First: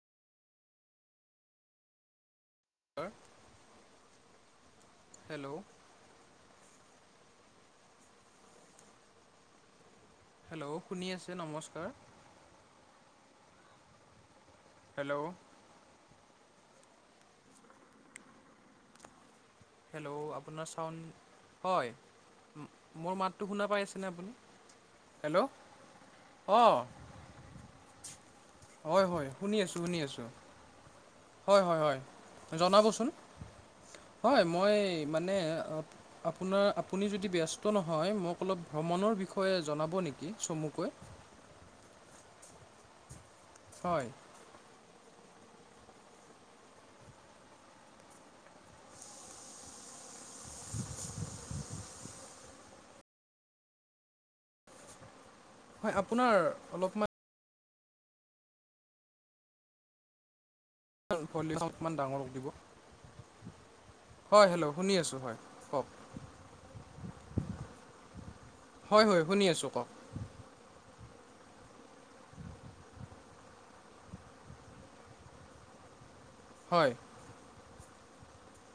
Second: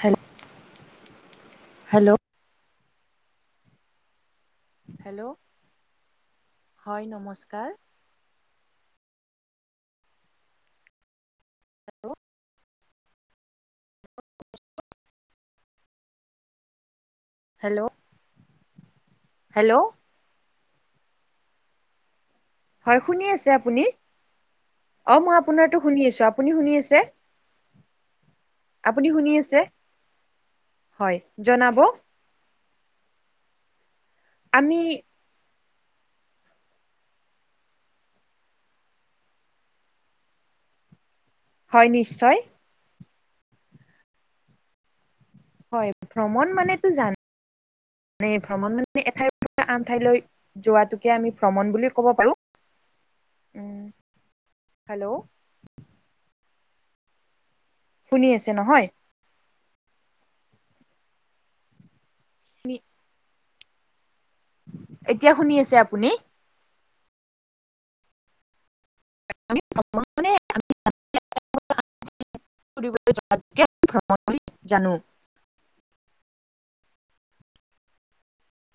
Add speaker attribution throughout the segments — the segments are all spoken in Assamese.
Speaker 1: হে, হেল্ল'।
Speaker 2: অৰ
Speaker 1: হেল্ল', হয় নমস্কাৰ।
Speaker 2: হেল্ল' শুনি আছে? নমস্কাৰ। হেল্ল'।
Speaker 1: হেল্ল'। হেল্ল'।
Speaker 2: হেল্ল' আপোনাৰ চাউণ্ড, হয়।
Speaker 1: হয়
Speaker 2: মোৰ
Speaker 1: শুনি
Speaker 2: মাতটো
Speaker 1: আছে
Speaker 2: শুনা
Speaker 1: আপুনি?
Speaker 2: পাই আছেনে আপুনি?
Speaker 1: অ মই
Speaker 2: হেল্ল'
Speaker 1: আপোনাৰতো শুনি আছো আপুনি শুনি
Speaker 2: অ'।
Speaker 1: আছে?
Speaker 2: হয়
Speaker 1: আপুনি
Speaker 2: হয় শুনি
Speaker 1: আছে?
Speaker 2: আছোঁ শুনি আছোঁ। হয় হয় হয়। জনাবচোন। হয় মই
Speaker 1: আমি
Speaker 2: মানে অ' আপোনাৰ আপুনি যদি ব্যস্ত নহয় মোক অলপ ভ্ৰমণৰ বিষয়ে জনাব নেকি চমুকৈ?
Speaker 1: হয় নিশ্চয়।
Speaker 2: হয়।
Speaker 1: হয় ভ্ৰমণ মানেতো জানেই মানে ভ্ৰমণ মানে এঠাইৰপৰা আনঠাইলৈ যোৱাতোকে আমি ভ্ৰমণ বুলি ক'ব পাৰোঁ। উম, হেল্ল'।
Speaker 2: হয় আপোনাৰ অলপমান
Speaker 1: শুনি আছে নহয়?
Speaker 2: ভলিঅম অকমান ডাঙৰক দিব হয় হেল্ল' শুনি আছোঁ
Speaker 1: এতিয়া
Speaker 2: হয়
Speaker 1: শুনি আছে
Speaker 2: কওক
Speaker 1: আপুনি?
Speaker 2: হয় হয় শুনি আছোঁ কওক
Speaker 1: ভ্ৰমণ মনে অমি এঠাইৰ পৰা আন ঠাইলৈ ফুৰিবলৈ যোৱাটোকে ভ্ৰমণ বুলি জানো
Speaker 2: হয়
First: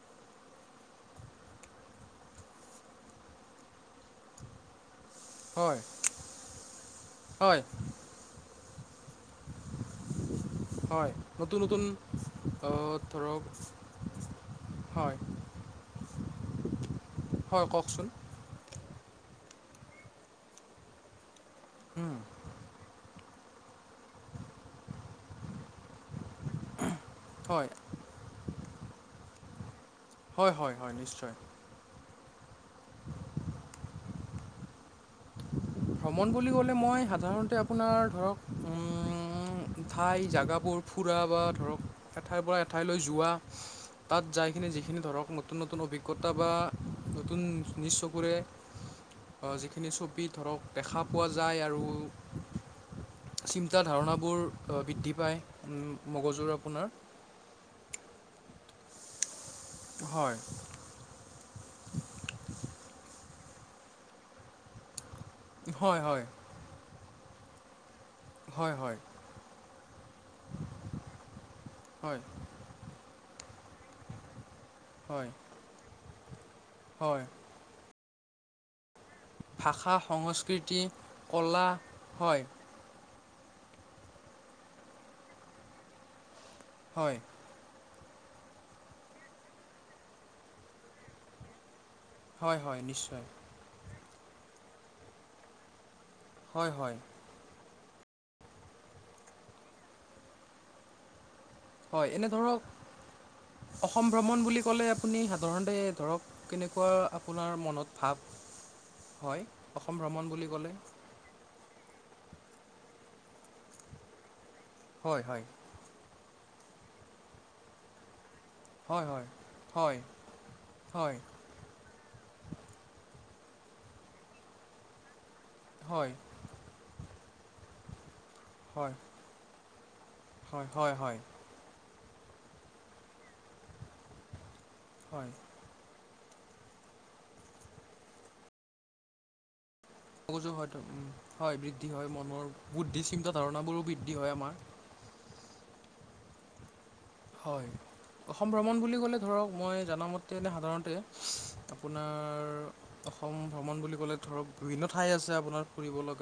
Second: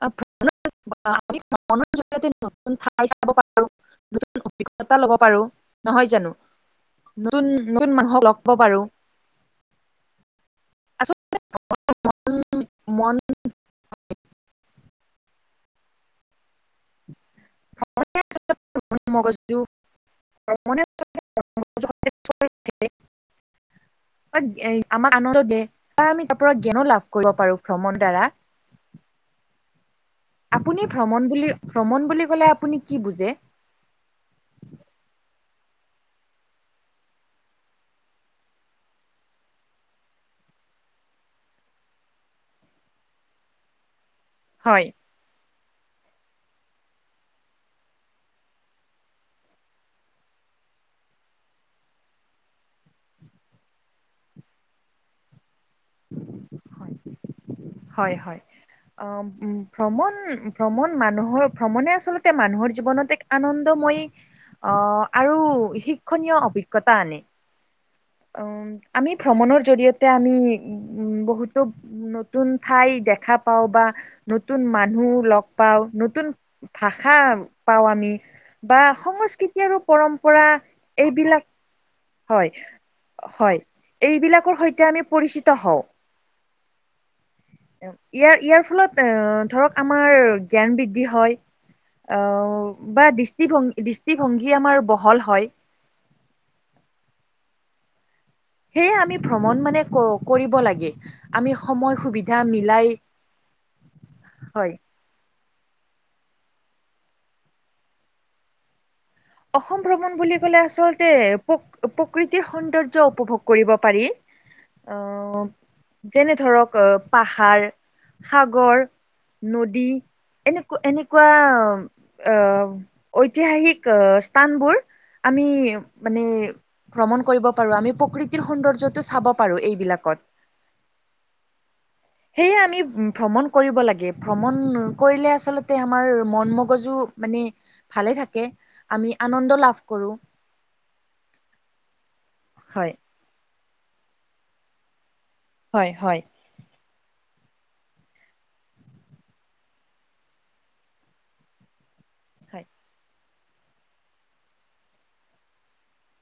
Speaker 1: আ ভ্ৰমণ মানে ভ্ৰমণৰ যোগেদি আমি নতুন ঠাই চাব পাৰ উ অভিজ্ঞতা লব পাৰো
Speaker 2: হয়
Speaker 1: নহয় জানো
Speaker 2: হয়
Speaker 1: নতুন-নতুন মানুহক লগ প পাৰো।
Speaker 2: হয়,
Speaker 1: আচলতে
Speaker 2: নতুন নতুন
Speaker 1: মনে
Speaker 2: ধৰক হয়, হয় কওকচোন।
Speaker 1: [inaudible]
Speaker 2: উম,
Speaker 1: আমাক আনন্দ দে বা আমি তাৰ পৰা জ্ঞানো লাভ কৰিব পাৰো
Speaker 2: হয়,
Speaker 1: ভ্ৰমণ দ্বাৰা।
Speaker 2: হয়, হয়,
Speaker 1: আপুনি
Speaker 2: হয়
Speaker 1: ভ্ৰমণ
Speaker 2: নিশ্চয়।
Speaker 1: বুলি ভ্ৰমণ বুলি কলে আপুনি কি বুজে।
Speaker 2: ভ্ৰমণ বুলি ক'লে মই সাধাৰণতে আপোনাৰ ধৰক ঠাই জোগাবোৰ ফুৰা বা ধৰক এঠাইৰ পৰা এঠাইলৈ যোৱা তাত যাইখিনি
Speaker 1: হয়
Speaker 2: যিখিনি ধৰক নতুন, নতুন অভিজ্ঞতা বা নতুন নিজ চকুৰে যিখিনি চব [unintelligible] ধৰক দেখা পোৱা যায় আৰু চিন্ত ধাৰণাবোৰ বৃদ্ধি পায়। মগজুৰ আপোনাৰ
Speaker 1: হয়, হয় ভ্ৰমণ
Speaker 2: হয়,
Speaker 1: ভ্ৰমণ মানুহৰ ভ্ৰমণে আচলতে মানুহৰ জীৱনত এক আনন্দময় আহ আৰু
Speaker 2: হয়, হয়,
Speaker 1: শিক্ষণীয় অভিজ্ঞতা আনে উ,
Speaker 2: হয়, হয়,
Speaker 1: আমি ভ্ৰমণৰ জৰিয়তে আমি উ বহুতো
Speaker 2: হয়,
Speaker 1: নতুন ঠাই দেখা পাওঁ, বা নতুন মানুহ
Speaker 2: হয়,
Speaker 1: লগ পাওঁ নতুন ভাষা
Speaker 2: হয়।
Speaker 1: পাওঁ। আমি বা সংস্কৃতি আৰু
Speaker 2: ভাষা
Speaker 1: পৰম্পৰা
Speaker 2: সংস্কৃতি
Speaker 1: এইবিলাক
Speaker 2: কলা
Speaker 1: হয়, হয় এইবিলাকৰ সৈতে আমি পৰিচিত হওঁ।
Speaker 2: হয়।
Speaker 1: ইয়াৰ ইয়াৰ ফলত আহ ধৰক আমাৰ জ্ঞান বৃদ্ধি হয়।
Speaker 2: হয় হয়
Speaker 1: বা
Speaker 2: নিশ্চয়
Speaker 1: দৃষ্টিভংগী দৃষ্টিভংগী আমাৰ বহল হয়।
Speaker 2: হয়, হয়,
Speaker 1: সেয়ে আমি ভ্ৰমণ মানে ক কৰিব লাগে। আমি সম
Speaker 2: হয়, এনে ধৰক অসম ভ্ৰমণ বুলি
Speaker 1: হয়
Speaker 2: ক'লে আপুনি সাধাৰণতে ধৰক কেনেকুৱা আপোনাৰ মনত ভাৱ হয়, অসম ভ্ৰমণ বুলি ক'লে
Speaker 1: প্ৰ প্ৰকৃতিৰ সৌন্দৰ্য উপভোগ কৰিব পাৰি।
Speaker 2: হয়,
Speaker 1: আহ
Speaker 2: হয়।
Speaker 1: যেনে ধৰক পাহাৰ সাগৰ
Speaker 2: হয় হয়
Speaker 1: নদী
Speaker 2: হয়
Speaker 1: এনেকা
Speaker 2: হয়
Speaker 1: এনেকুৱা আহ ঐতিহাসিক স্থানবোৰ আমি
Speaker 2: হয়
Speaker 1: মানে ভ্ৰমণ কৰিব পাৰো আমি প্ৰকৃতিৰ সৌন্দৰ্যতটো চাব পাৰো। এইবিলাকত
Speaker 2: হয়-হয়-হয়।
Speaker 1: সেয়ে আমি ভ্ৰমণ কৰিব লাগে। ভ্ৰমণ
Speaker 2: হয়
Speaker 1: কৰিলে আচলতে [unintelligible] আমাৰ মন মগজু মানে ভালে থাকে আমি আনন্দ লাভ কৰো।
Speaker 2: মগজু হয়, হয় বৃদ্ধি হয়। মনৰ
Speaker 1: হয়
Speaker 2: বুদ্ধি চিন্তাধাৰণাবোৰো বৃদ্ধি হয়। আমাৰ
Speaker 1: হয়, হয়।
Speaker 2: হয়। অসম ভ্ৰমণ বুলি ক'লে ধৰক মই জামতেনে সাধাৰণতে আপোনাৰ
Speaker 1: হয়।
Speaker 2: অসম ভ্ৰমণ বুলি ক'লে ধৰক বিভিন্ন ঠাই আছে আপোনাৰ ফুৰিবলা।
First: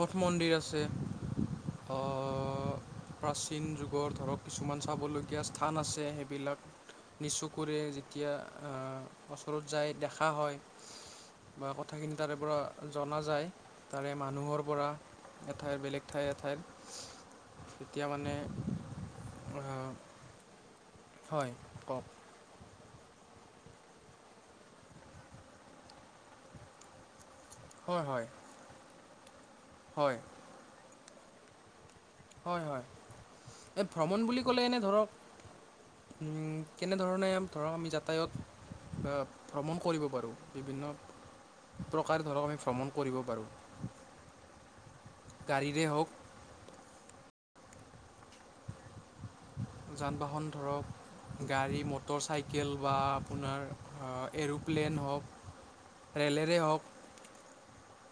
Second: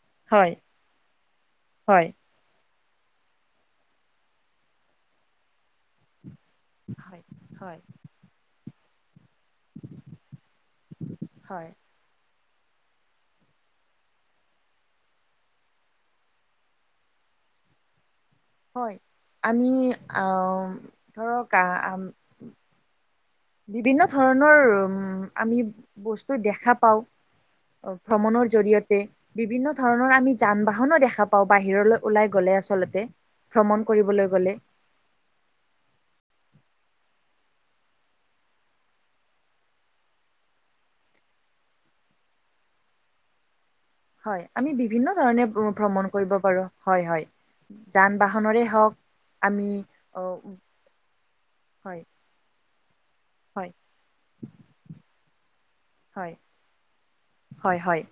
Speaker 2: মঠ
Speaker 1: হয়
Speaker 2: মন্দিৰ আছে।
Speaker 1: হয়।
Speaker 2: অ' প্ৰাচীন যুগৰ ধৰক কিছুমান চাবলগীয়া স্থান আছে। সেইবিলাক
Speaker 1: হয় হয়
Speaker 2: নিজচকুৰে তিয়া ওচৰত যায় দেখা হয়,
Speaker 1: হয়
Speaker 2: বা কথাখিনি তাৰে পৰা জনা যায় তাৰে মানুহৰ পৰা এঠাইৰ বেলেগ ঠাইৰ এঠাইৰ তেতিয়া মানে
Speaker 1: হয়। আমি
Speaker 2: হয়
Speaker 1: ধৰক
Speaker 2: কওক
Speaker 1: বিভিন্ন ধৰণৰ উম আমি বস্তু দেখা পাওঁ।
Speaker 2: হয় হয়
Speaker 1: ভ্ৰমণৰ জৰিয়তে বিভিন্ন ধৰণৰ
Speaker 2: হয়
Speaker 1: আমি যান বাহনো দেখা পাওঁ বাহিৰলৈ ওলাই গ'লে
Speaker 2: হয় হয়
Speaker 1: আচলতে
Speaker 2: এই ভ্ৰমণ
Speaker 1: কৰিবলৈ
Speaker 2: বুলি
Speaker 1: গ'লে
Speaker 2: ক'লে এনে ধৰক কেনেধৰণে ধৰক আমি যাতায়ত ভ্ৰমণ কৰিব পাৰোঁ বিভিন্ন প্ৰকাৰে ধৰক আমি ভ্ৰমণ কৰিব পাৰোঁ।
Speaker 1: হয় আমি বিভিন্ন ধৰণে
Speaker 2: গাড়ীৰে
Speaker 1: ভ্ৰমণ
Speaker 2: হওক
Speaker 1: কৰিব পাৰো। হয় হয় যান বাহনৰৰে ৰে হওঁক
Speaker 2: যান বাহন ধৰক গাড়ী
Speaker 1: হয়
Speaker 2: মটৰ চাইকেল বা আপোনাৰ
Speaker 1: হয়
Speaker 2: এৰোপ্লেন হওঁক
Speaker 1: হয়
Speaker 2: ৰেলেৰে হওঁক
Speaker 1: হয় হয়।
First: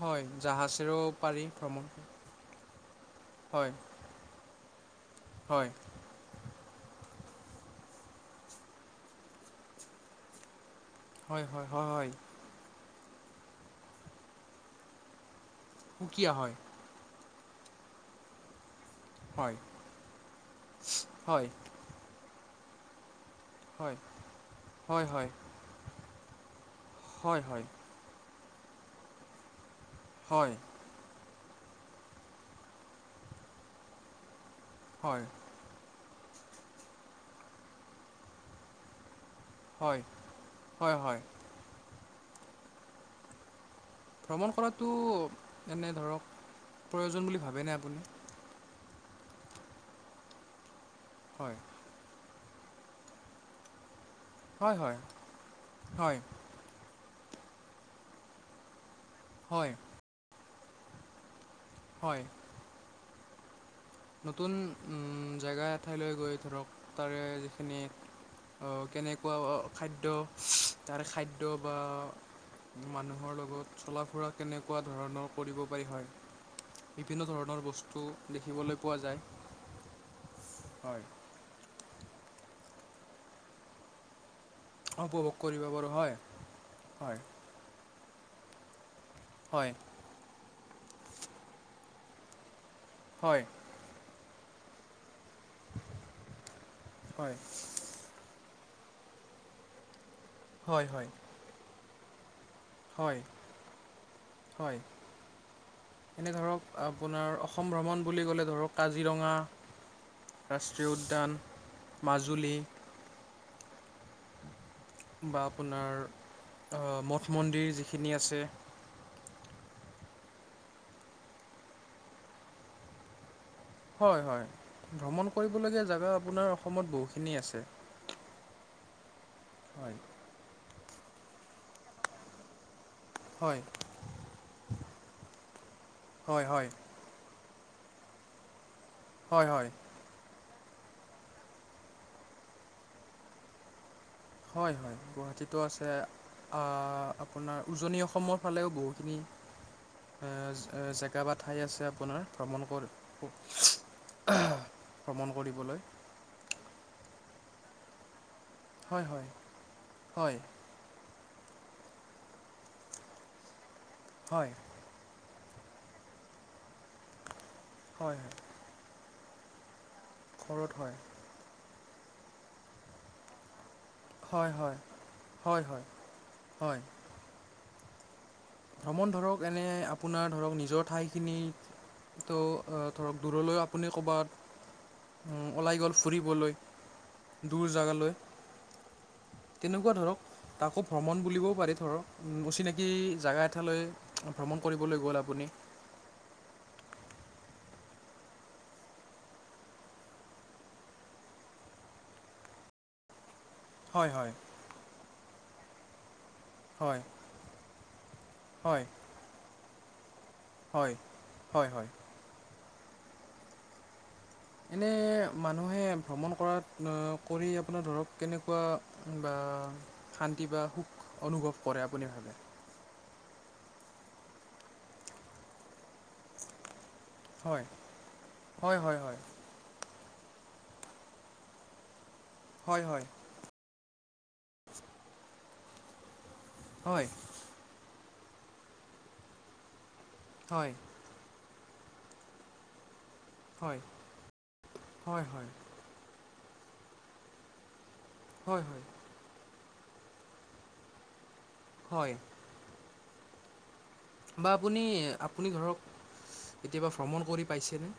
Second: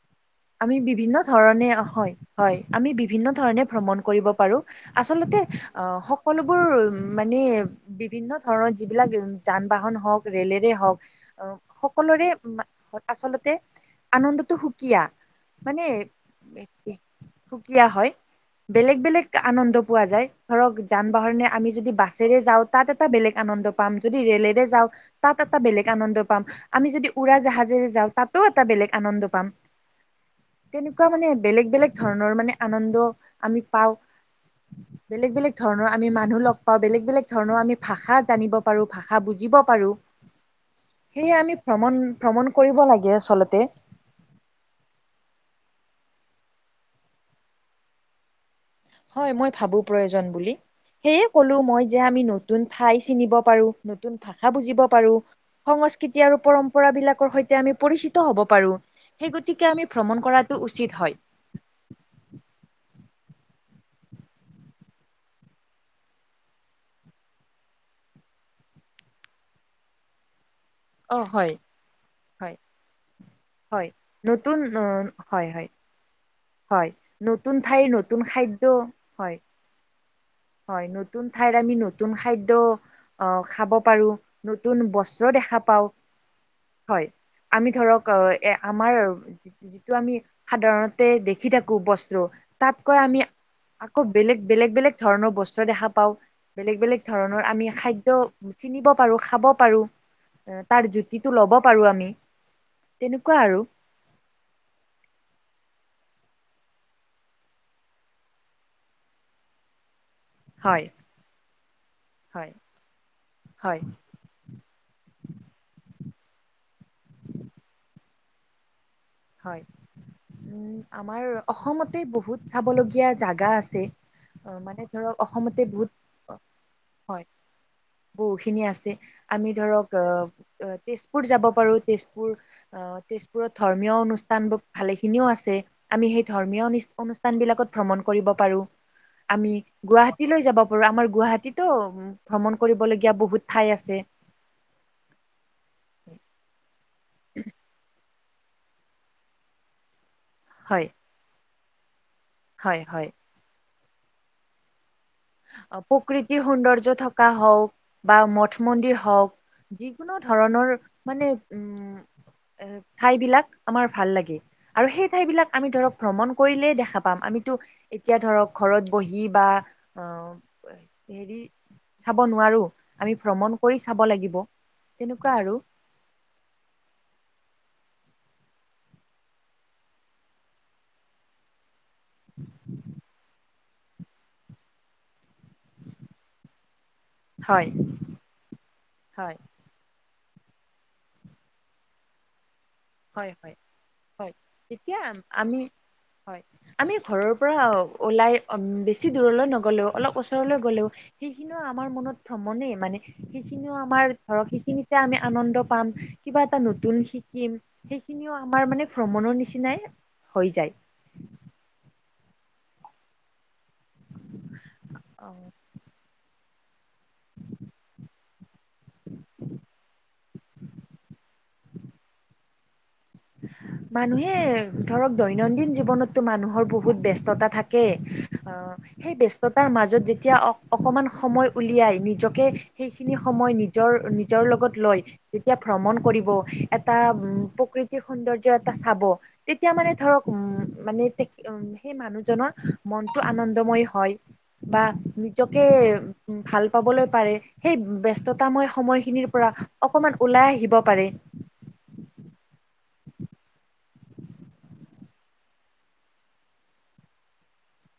Speaker 2: হয়। যা
Speaker 1: আমি বিভিন্ন ধৰণে হয় হয় আমি বিভিন্ন ধৰণে
Speaker 2: হয়
Speaker 1: ভ্ৰমণ কৰিব পাৰো। আচলতে
Speaker 2: হয়
Speaker 1: আহ সকলোবোৰ মানে বিভিন্ন ধৰণৰ যিবিলাক যান বাহন হওঁক ৰেলেৰে হওঁক অ'
Speaker 2: হয় হয় হয় হয়
Speaker 1: সকলোৰে আচলতে আনন্দটো সুকীয়া। মানে
Speaker 2: সুকীয়া হয়
Speaker 1: সুকীয়া হয়। বেলেগ বেলেগ
Speaker 2: হয়
Speaker 1: আনন্দ পোৱা যায়, ধৰক যান বাহনে
Speaker 2: হয়
Speaker 1: আমি যদি বাছেৰে যাওঁত তাত এটা বেলেগ আনন্দ পাম।
Speaker 2: হয়
Speaker 1: যদি ৰেলেৰে যাওঁ
Speaker 2: হয় হয়
Speaker 1: তাত এটা বেলেগ আনন্দ পাম। আমি যদি উৰা
Speaker 2: হয় হয়
Speaker 1: জাহাজেৰে যাওঁ তাতো এটা বেলেগ আনন্দ পাম।
Speaker 2: হয়।
Speaker 1: তেনেকুৱা মানে বেলেগ বেলেগ ধৰণৰ মানে আনন্দ আমি পাওঁ,
Speaker 2: হয়
Speaker 1: বেলেগ বেলেগ ধৰণৰ আমি মানুহ লগ পাওঁ, বেলেগ বেলেগ ধৰণৰ আমি ভাষা জানিব পাৰো, ভাষা বুজিব পাৰো।
Speaker 2: হয় হয় হয়
Speaker 1: সেয়ে আমি ভ্ৰমণ ভ্ৰমণ কৰিব লাগে। আচলতে
Speaker 2: ভ্ৰমণ কৰাতো এনে ধৰক প্ৰয়োজন বুলি ভাবেনে আপুনি?
Speaker 1: হয় মই ভাবো প্ৰয়োজন বুলি। সেয়ে
Speaker 2: হয়
Speaker 1: ক'লো মই যে আমি নতুন ঠাই চিনিব পাৰো নতুন ভাষা
Speaker 2: হয়
Speaker 1: বুজিব
Speaker 2: হয়
Speaker 1: পাৰো,
Speaker 2: হয়
Speaker 1: সংস্কৃতি আৰু পৰম্প পৰা বিলাকৰ সৈতে আমি পৰিচিত হ'ব পাৰো, সেই গতিকে
Speaker 2: হয়
Speaker 1: আমি ভ্ৰমণ কৰাটো উচিত হয়।
Speaker 2: হয়। নতুন জেগা এঠাইলৈ গৈ ধৰক তাৰে যিখিনি কেনেকুৱা খাদ্য তাৰ
Speaker 1: অ
Speaker 2: খাদ্য
Speaker 1: হয়
Speaker 2: বা
Speaker 1: হয়
Speaker 2: মানুহৰ লগত
Speaker 1: হয়
Speaker 2: চলা ফুৰা
Speaker 1: নতুন
Speaker 2: কেনেকুৱা
Speaker 1: অ
Speaker 2: ধৰণৰ
Speaker 1: হয়
Speaker 2: কৰিব পাৰি, হয়।
Speaker 1: হয়
Speaker 2: বিভিন্ন
Speaker 1: নতুন
Speaker 2: ধৰণৰ
Speaker 1: ঠাইৰ
Speaker 2: বস্তু
Speaker 1: নতুন খাদ্য,
Speaker 2: দেখিবলৈ পোৱা যায়
Speaker 1: হয় হয় নতুন ঠাইত আমি নতুন খাদ্য আহ খাব পাৰো। নতুন বস্ত্ৰ
Speaker 2: উপভোগ
Speaker 1: দেখা
Speaker 2: কৰিব
Speaker 1: পাওঁ,
Speaker 2: পাৰোঁ হয়
Speaker 1: হয়। আমি ধৰক এ আমাৰ
Speaker 2: হয়
Speaker 1: যিটো আমি সাধাৰণত তে দেখি থাকো বস্ত্ৰ, তাতকৈ আমি
Speaker 2: হয়
Speaker 1: আকৌ বেলেগ বেলেগ বেলেগ ধৰণৰ বস্ত্ৰ দেখা পাওঁ বেলেগ বেলেগ
Speaker 2: হয়
Speaker 1: ধৰণৰ আমি খাদ্য চিনিব পাৰো খাব পাৰো
Speaker 2: হয়
Speaker 1: তাৰ
Speaker 2: হয়
Speaker 1: জুতিটো ল'ব পাৰো আমি
Speaker 2: হয়
Speaker 1: তেনেকুৱা আৰু
Speaker 2: হয়। এনে ধৰক আপোনাৰ অসম ভ্ৰমণ বুলি ক'লে ধৰক কাজিৰঙা
Speaker 1: হয়
Speaker 2: ৰাষ্ট্ৰীয় উদ্যান,
Speaker 1: হয়
Speaker 2: মাজুলী।
Speaker 1: হয়।
Speaker 2: বা আপোনাৰ অ', মঠ মন্দিৰ যিখিনি আছে।
Speaker 1: হয়, উম, আমাৰ অসমতে বহুত চাবলগীয়া জাগা আছে
Speaker 2: হয়, হয়,
Speaker 1: অ, মানে ধৰক
Speaker 2: ভ্ৰমণ
Speaker 1: অসমতে
Speaker 2: কৰিবলগীয়া
Speaker 1: বহুত
Speaker 2: জেগা আপোনাৰ অসমত
Speaker 1: হয়
Speaker 2: বহুখিনি আছে।
Speaker 1: বহুখিনি আছে, আমি ধৰক
Speaker 2: হয়।
Speaker 1: অহ' তেজপুৰ যাব পাৰোঁ, তেজপুৰ অহ, তেজপুৰ
Speaker 2: হয়।
Speaker 1: অনুষ্ঠান ভালেখিনিও আছে আমি সেই
Speaker 2: হয়
Speaker 1: ধৰ্মীয়
Speaker 2: হয়
Speaker 1: অনু-অনুষ্ঠান বিলাকত ভ্ৰমণ কৰিব পাৰোঁ।
Speaker 2: হয়
Speaker 1: আমি
Speaker 2: হয়
Speaker 1: গুৱাহাটী লৈ যাব পাৰোঁ আমাৰ গুৱাহাটীতো ভ্ৰমণ কৰিবলগীয়া বহুত ঠাই আছে।
Speaker 2: হয়, হয়, আ গুৱাহাটীটো আছে আপোনাৰ উজনি অসমৰ ফালেও বহুখিনি,
Speaker 1: হয়
Speaker 2: জেগা বা ঠাই আছে আপোনাৰ ভ্ৰমণ
Speaker 1: হয়
Speaker 2: কৰ
Speaker 1: হয়
Speaker 2: [unintelligible] ভ্ৰমণ
Speaker 1: অ,
Speaker 2: কৰিবলৈ।
Speaker 1: প্ৰকৃতিৰ সৌন্দৰ্য থকা হওঁক বা মঠ মন্দিৰ
Speaker 2: হয় হয়
Speaker 1: হওঁক যিকোনো
Speaker 2: হয়
Speaker 1: ধৰণৰ মানে উম, এ, ঠাইবিলাক আমাৰ ভাল লাগে।
Speaker 2: হয়
Speaker 1: আৰু সেই ঠাইবিলাক আমি ধৰক ভ্ৰমণ কৰিলেই দেখা পাম, আমিতো এতিয়া
Speaker 2: হয় হয়
Speaker 1: ধৰক ঘৰত বহি বা অ',
Speaker 2: ঘৰত হয়
Speaker 1: [unintelligible] চাব নোৱাৰো আমি ভ্ৰমণ কৰি চাব লাগিব,
Speaker 2: হয় হয়
Speaker 1: তেনেকুৱা আৰু।
Speaker 2: হয় হয় হয়। ভ্ৰমণ ধৰক এনে আপোনাৰ ধৰক নিজৰ ঠাইখিনিতো ধৰক দূৰলৈ আপুনি ক'ৰবাত ওলাই গ'ল ফুৰিবলৈ দূৰ
Speaker 1: হয়
Speaker 2: জেগালৈ,
Speaker 1: হয়
Speaker 2: তেনেকুৱা ধৰক তাকো ভ্ৰমণ বুলিবও পাৰি ধৰক। অচিনাকি
Speaker 1: হয়
Speaker 2: জেগা
Speaker 1: হয়
Speaker 2: এঠাইলৈ
Speaker 1: হয়
Speaker 2: ভ্ৰমণ
Speaker 1: তেতিয়া
Speaker 2: কৰিবলৈ গ'ল আপুনি।
Speaker 1: আমি হয়, আমি ঘৰৰ পৰা ওলাই বেছি দূৰলৈ নগ'লেও অলপ ওচৰলৈ গ'লেও সেইখিনিও আমাৰ মনত ভ্ৰমণেই মানে সেইখিনিও
Speaker 2: হয়
Speaker 1: আমাৰ
Speaker 2: হয়
Speaker 1: ধৰক সেইখিনিতে আমি আনন্দ পাম কিবা এটা
Speaker 2: হয়
Speaker 1: নতুন শিকিম। সেইখিনিও আমাৰ
Speaker 2: হয়
Speaker 1: মানে ভ্ৰমণৰ নিচিনাই হৈ যায়।
Speaker 2: হয়, হয়, হয়। এনে
Speaker 1: অ
Speaker 2: মানুহে ভ্ৰমণ কৰাত কৰি আপোনাৰ ধৰক কেনেকুৱা বা শান্তি বা সুখ অনুভৱ কৰে আপুনি ভাবে?
Speaker 1: মানুহে ধৰক দৈনন্দিন জীৱনত টো মানুহৰ বহুত ব্যস্ততা
Speaker 2: হয়
Speaker 1: থাকে, অ',
Speaker 2: হয় হয়
Speaker 1: সেই
Speaker 2: হয়
Speaker 1: ব্য স্ততাৰ মাজত যেতিয়া অক- অকমান সময় উলিয়াই নিজকে
Speaker 2: হয় হয়
Speaker 1: সেইখিনি সময় নিজৰ, নিজৰ লগত লয় যেতিয়া ভ্ৰমণ কৰিব এটা
Speaker 2: হয়
Speaker 1: উম, প্ৰকৃতি সৌন্দৰ্য এটা চাব তেতিয়া মানে ধৰক
Speaker 2: হয়
Speaker 1: উম,
Speaker 2: হয়
Speaker 1: মানে উম, সেই মানুহজনৰ মনটো আনন্দময় হয়, বা
Speaker 2: হয়
Speaker 1: নিজকে ভাল পাবলৈ পাৰে সেই
Speaker 2: হয় হয়
Speaker 1: ব্যস্ততাময় সময়খিনিৰ পৰা অকমান ওলাই আহিব পাৰে।
Speaker 2: হয়। বা আপুনি, আপুনি ধৰক কেতিয়াবা ভ্ৰমণ কৰি পাইছেনে?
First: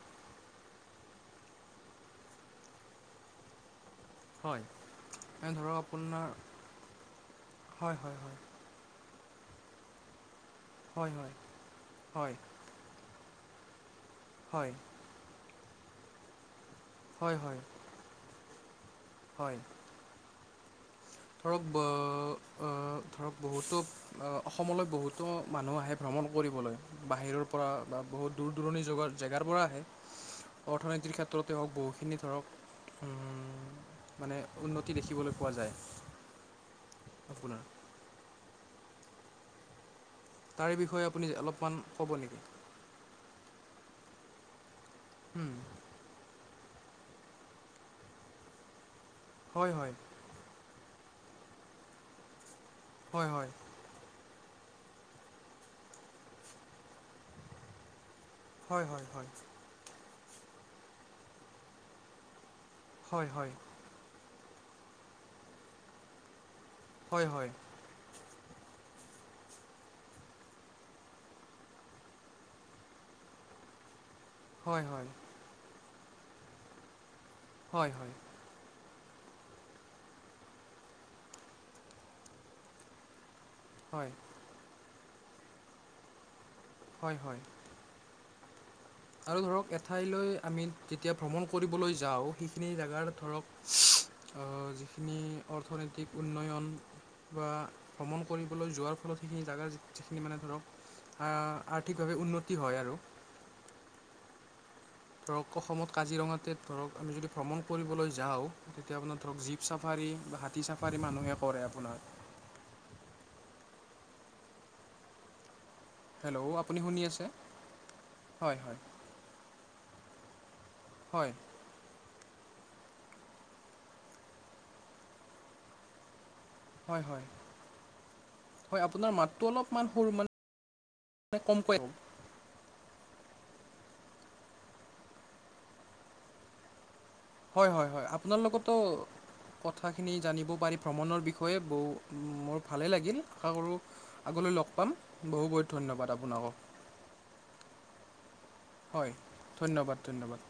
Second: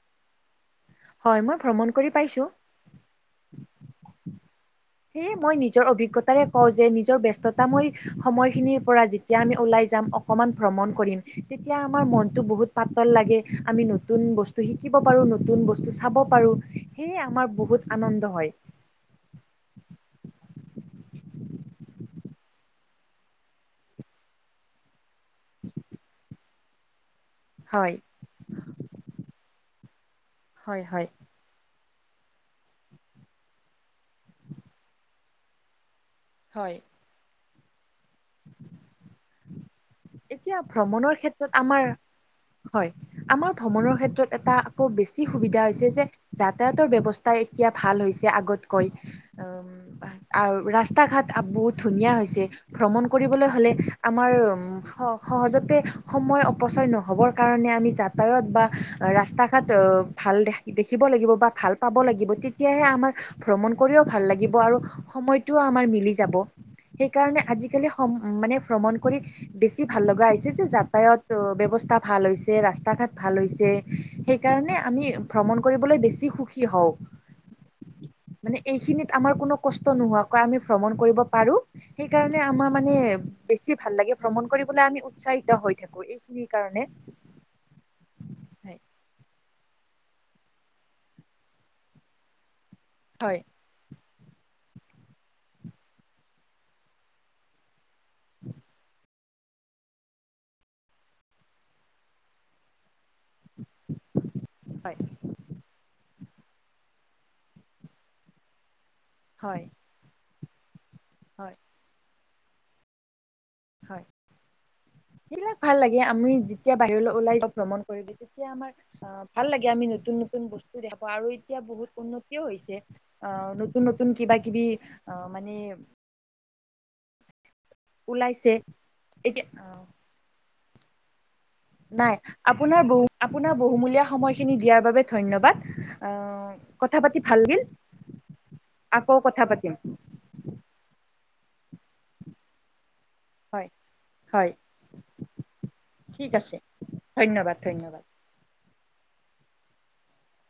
Speaker 1: হয়, মই ভ্ৰমণ কৰি পাইছোঁ।
Speaker 2: হয়।
Speaker 1: সেয়ে
Speaker 2: এনে
Speaker 1: মই
Speaker 2: ধৰক
Speaker 1: নিজৰ
Speaker 2: আপোনাৰ
Speaker 1: অভিজ্ঞতাৰে কওঁ যে নিজৰ ব্যস্ততাময়
Speaker 2: হয় হয় হয়
Speaker 1: সময়খিনিৰ পৰা যে যেতিয়া আমি ওলাই যাম অকণমান ভ্ৰমণ
Speaker 2: হয়
Speaker 1: কৰিম,
Speaker 2: হয়
Speaker 1: তেতিয়া আমাৰ
Speaker 2: হয়
Speaker 1: মনটো বহুত পাতল লাগে আমি ন নতুন বস্তু
Speaker 2: হয়
Speaker 1: শিকিব পাৰোঁ, নতুন বস্তু চাব পাৰোঁ সেয়ে
Speaker 2: হয়
Speaker 1: আমাৰ
Speaker 2: হয়
Speaker 1: বহুত আনন্দ হয়।
Speaker 2: হয়। ধৰক অ', অ', ধৰক বহুতো অসমলৈ বহুতো মানুহ আহে ভ্ৰমণ কৰিবলৈ, বাহিৰৰ পৰা
Speaker 1: হয়
Speaker 2: বা বহুত দূৰ দূৰণিগা জেগাৰ পৰা আহে
Speaker 1: হয় হয়
Speaker 2: অৰ্থনীতিৰ ক্ষেত্ৰত তেওঁক বহুখিনি ধৰক মানে উন্নতি দেখিবলৈ পোৱা যায়।
Speaker 1: হয়,
Speaker 2: আপোনাৰ।
Speaker 1: এতিয়া
Speaker 2: তাৰে বিষয়ে
Speaker 1: ভ্ৰমণৰ
Speaker 2: আপুনি
Speaker 1: ক্ষেত্ৰত
Speaker 2: অলপমান
Speaker 1: আমাৰ,
Speaker 2: ক'ব নেকি
Speaker 1: হয়, আমাৰ ভ্ৰমণৰ ক্ষেত্ৰত এটা আকৌ বেছি
Speaker 2: উম,
Speaker 1: সুবিধা হৈছে যে যাতায়াতৰ ব্যৱস্থা এতিয়া ভাল হৈছে আগতকৈ, উম,
Speaker 2: হয়, হয়,
Speaker 1: আৰু ৰাস্তা ঘাট বহুত ধুনীয়া হৈছে ভ্ৰমণ
Speaker 2: হয়
Speaker 1: কৰিবলৈ
Speaker 2: হয়
Speaker 1: হ'লে আমাৰ উ, স-সহজতে সময় অপচয় নহ'বৰ কাৰণে আমি যাতায়ত বা
Speaker 2: হয় হয়
Speaker 1: ৰাস্তা তাত ভাল দে-দেখিব লাগিব বা ভাল পাব লাগিব তেতিয়াহে আমাৰ
Speaker 2: হয় হয় হয়
Speaker 1: ভ্ৰমণ কৰিও ভাল লাগিব আৰু সময়টোও আমাৰ মিলি যাব
Speaker 2: হয় হয়
Speaker 1: সেইকাৰণে
Speaker 2: হয়
Speaker 1: আজি [inaudible] মানে ভ্ৰমণ কৰি বেছি ভাল লগা হৈছে যে যাতায়ত ব্যৱস্থা ভাল হৈছে ৰাস্তা ঘাট ভাল হৈছে, সেইকাৰণে
Speaker 2: হয় হয়
Speaker 1: আমি
Speaker 2: হয়
Speaker 1: ভ্ৰমণ কৰিবলৈ বেছি সুখী হওঁ।
Speaker 2: হয়, হয়।
Speaker 1: মানে এইখিনিত আমাৰ কোনো কষ্ট নোহোৱাকৈ আমি ভ্ৰমণ কৰিব পাৰো, সেইকাৰণে আমাৰ মানে বেছি ভাল
Speaker 2: হয়
Speaker 1: লাগে ভ্ৰমণ কৰিবলৈ আমি উৎসাহিত হৈ থাকো এইখিনিৰ কাৰণে।
Speaker 2: হয়, হয়,
Speaker 1: হয়
Speaker 2: আৰু ধৰক এঠাইলৈ আমি যেতিয়া ভ্ৰমণ কৰিবলৈ যাওঁ সেইখিনি জেগাৰ
Speaker 1: হয়
Speaker 2: ধৰক যিখিনি অৰ্থনৈতিক উন্নয়ন বা ভ্ৰমণ কৰিবলৈ যোৱাৰ ফলত সিখিনি জেগা যিখিনি মানে ধৰক আ-আৰ্থিকভাৱে উন্নতি হয় আৰু।
Speaker 1: হয়,
Speaker 2: ধৰক অসমত কাজিৰঙাতে ধৰক আমি যদি ভ্ৰমণ কৰিবলৈ যাওঁ তেতিয়া আপোনাৰ ধৰক
Speaker 1: হয়
Speaker 2: জীপ চাপ চাফাৰী বা হাতী চাফাৰী মানুহে
Speaker 1: হয়
Speaker 2: কৰে আপোনাৰ।
Speaker 1: হয়, সিবিলাক ভাল লাগে, আমি
Speaker 2: হেল্ল'
Speaker 1: যেতিয়া
Speaker 2: আপুনি শুনি
Speaker 1: বাহিৰলৈ
Speaker 2: আছে
Speaker 1: ওলাই যাও ভ্ৰমণ কৰিবি তেতিয়া
Speaker 2: হয়
Speaker 1: আমাৰ
Speaker 2: হয়
Speaker 1: অ, ভাল লাগে আমি নতুন নতুন বস্তু দেখাওঁ
Speaker 2: হয়
Speaker 1: আৰু এতিয়া বহুত উন্নত হৈছে আহ নতুন নতুন কিবা কিবি আহ মানে
Speaker 2: হয়-হয়,
Speaker 1: ওলাইছে
Speaker 2: হয়, আপোনাৰ
Speaker 1: এতিয়া
Speaker 2: মাতটো অলপমান সৰু মানে [inaudible]
Speaker 1: [inaudible] আপোনাৰ, আপোনাৰ বহুমূলিয়া সময়খিনি দিয়াৰ বাবে ধন্যবাদ অ, কথা পাতি ভাল লাগিল
Speaker 2: হয়, হয় ল, হয়, আপোনালোকতো
Speaker 1: আকৌ কথা পাতিম
Speaker 2: কথাখিনি জানিব পাৰি ভ্ৰমণৰ বিষয়ে ব মোৰ ভালেই লাগিল। আশা
Speaker 1: হয়
Speaker 2: কৰোঁ
Speaker 1: হয়
Speaker 2: আগলৈ লগ পাম বহু বহুত ধন্যবাদ
Speaker 1: ঠিক
Speaker 2: আপোনাকো।
Speaker 1: আছে ধন্যবাদ ধন্যবাদ
Speaker 2: হয়, ধন্যবাদ ধন্যবাদ।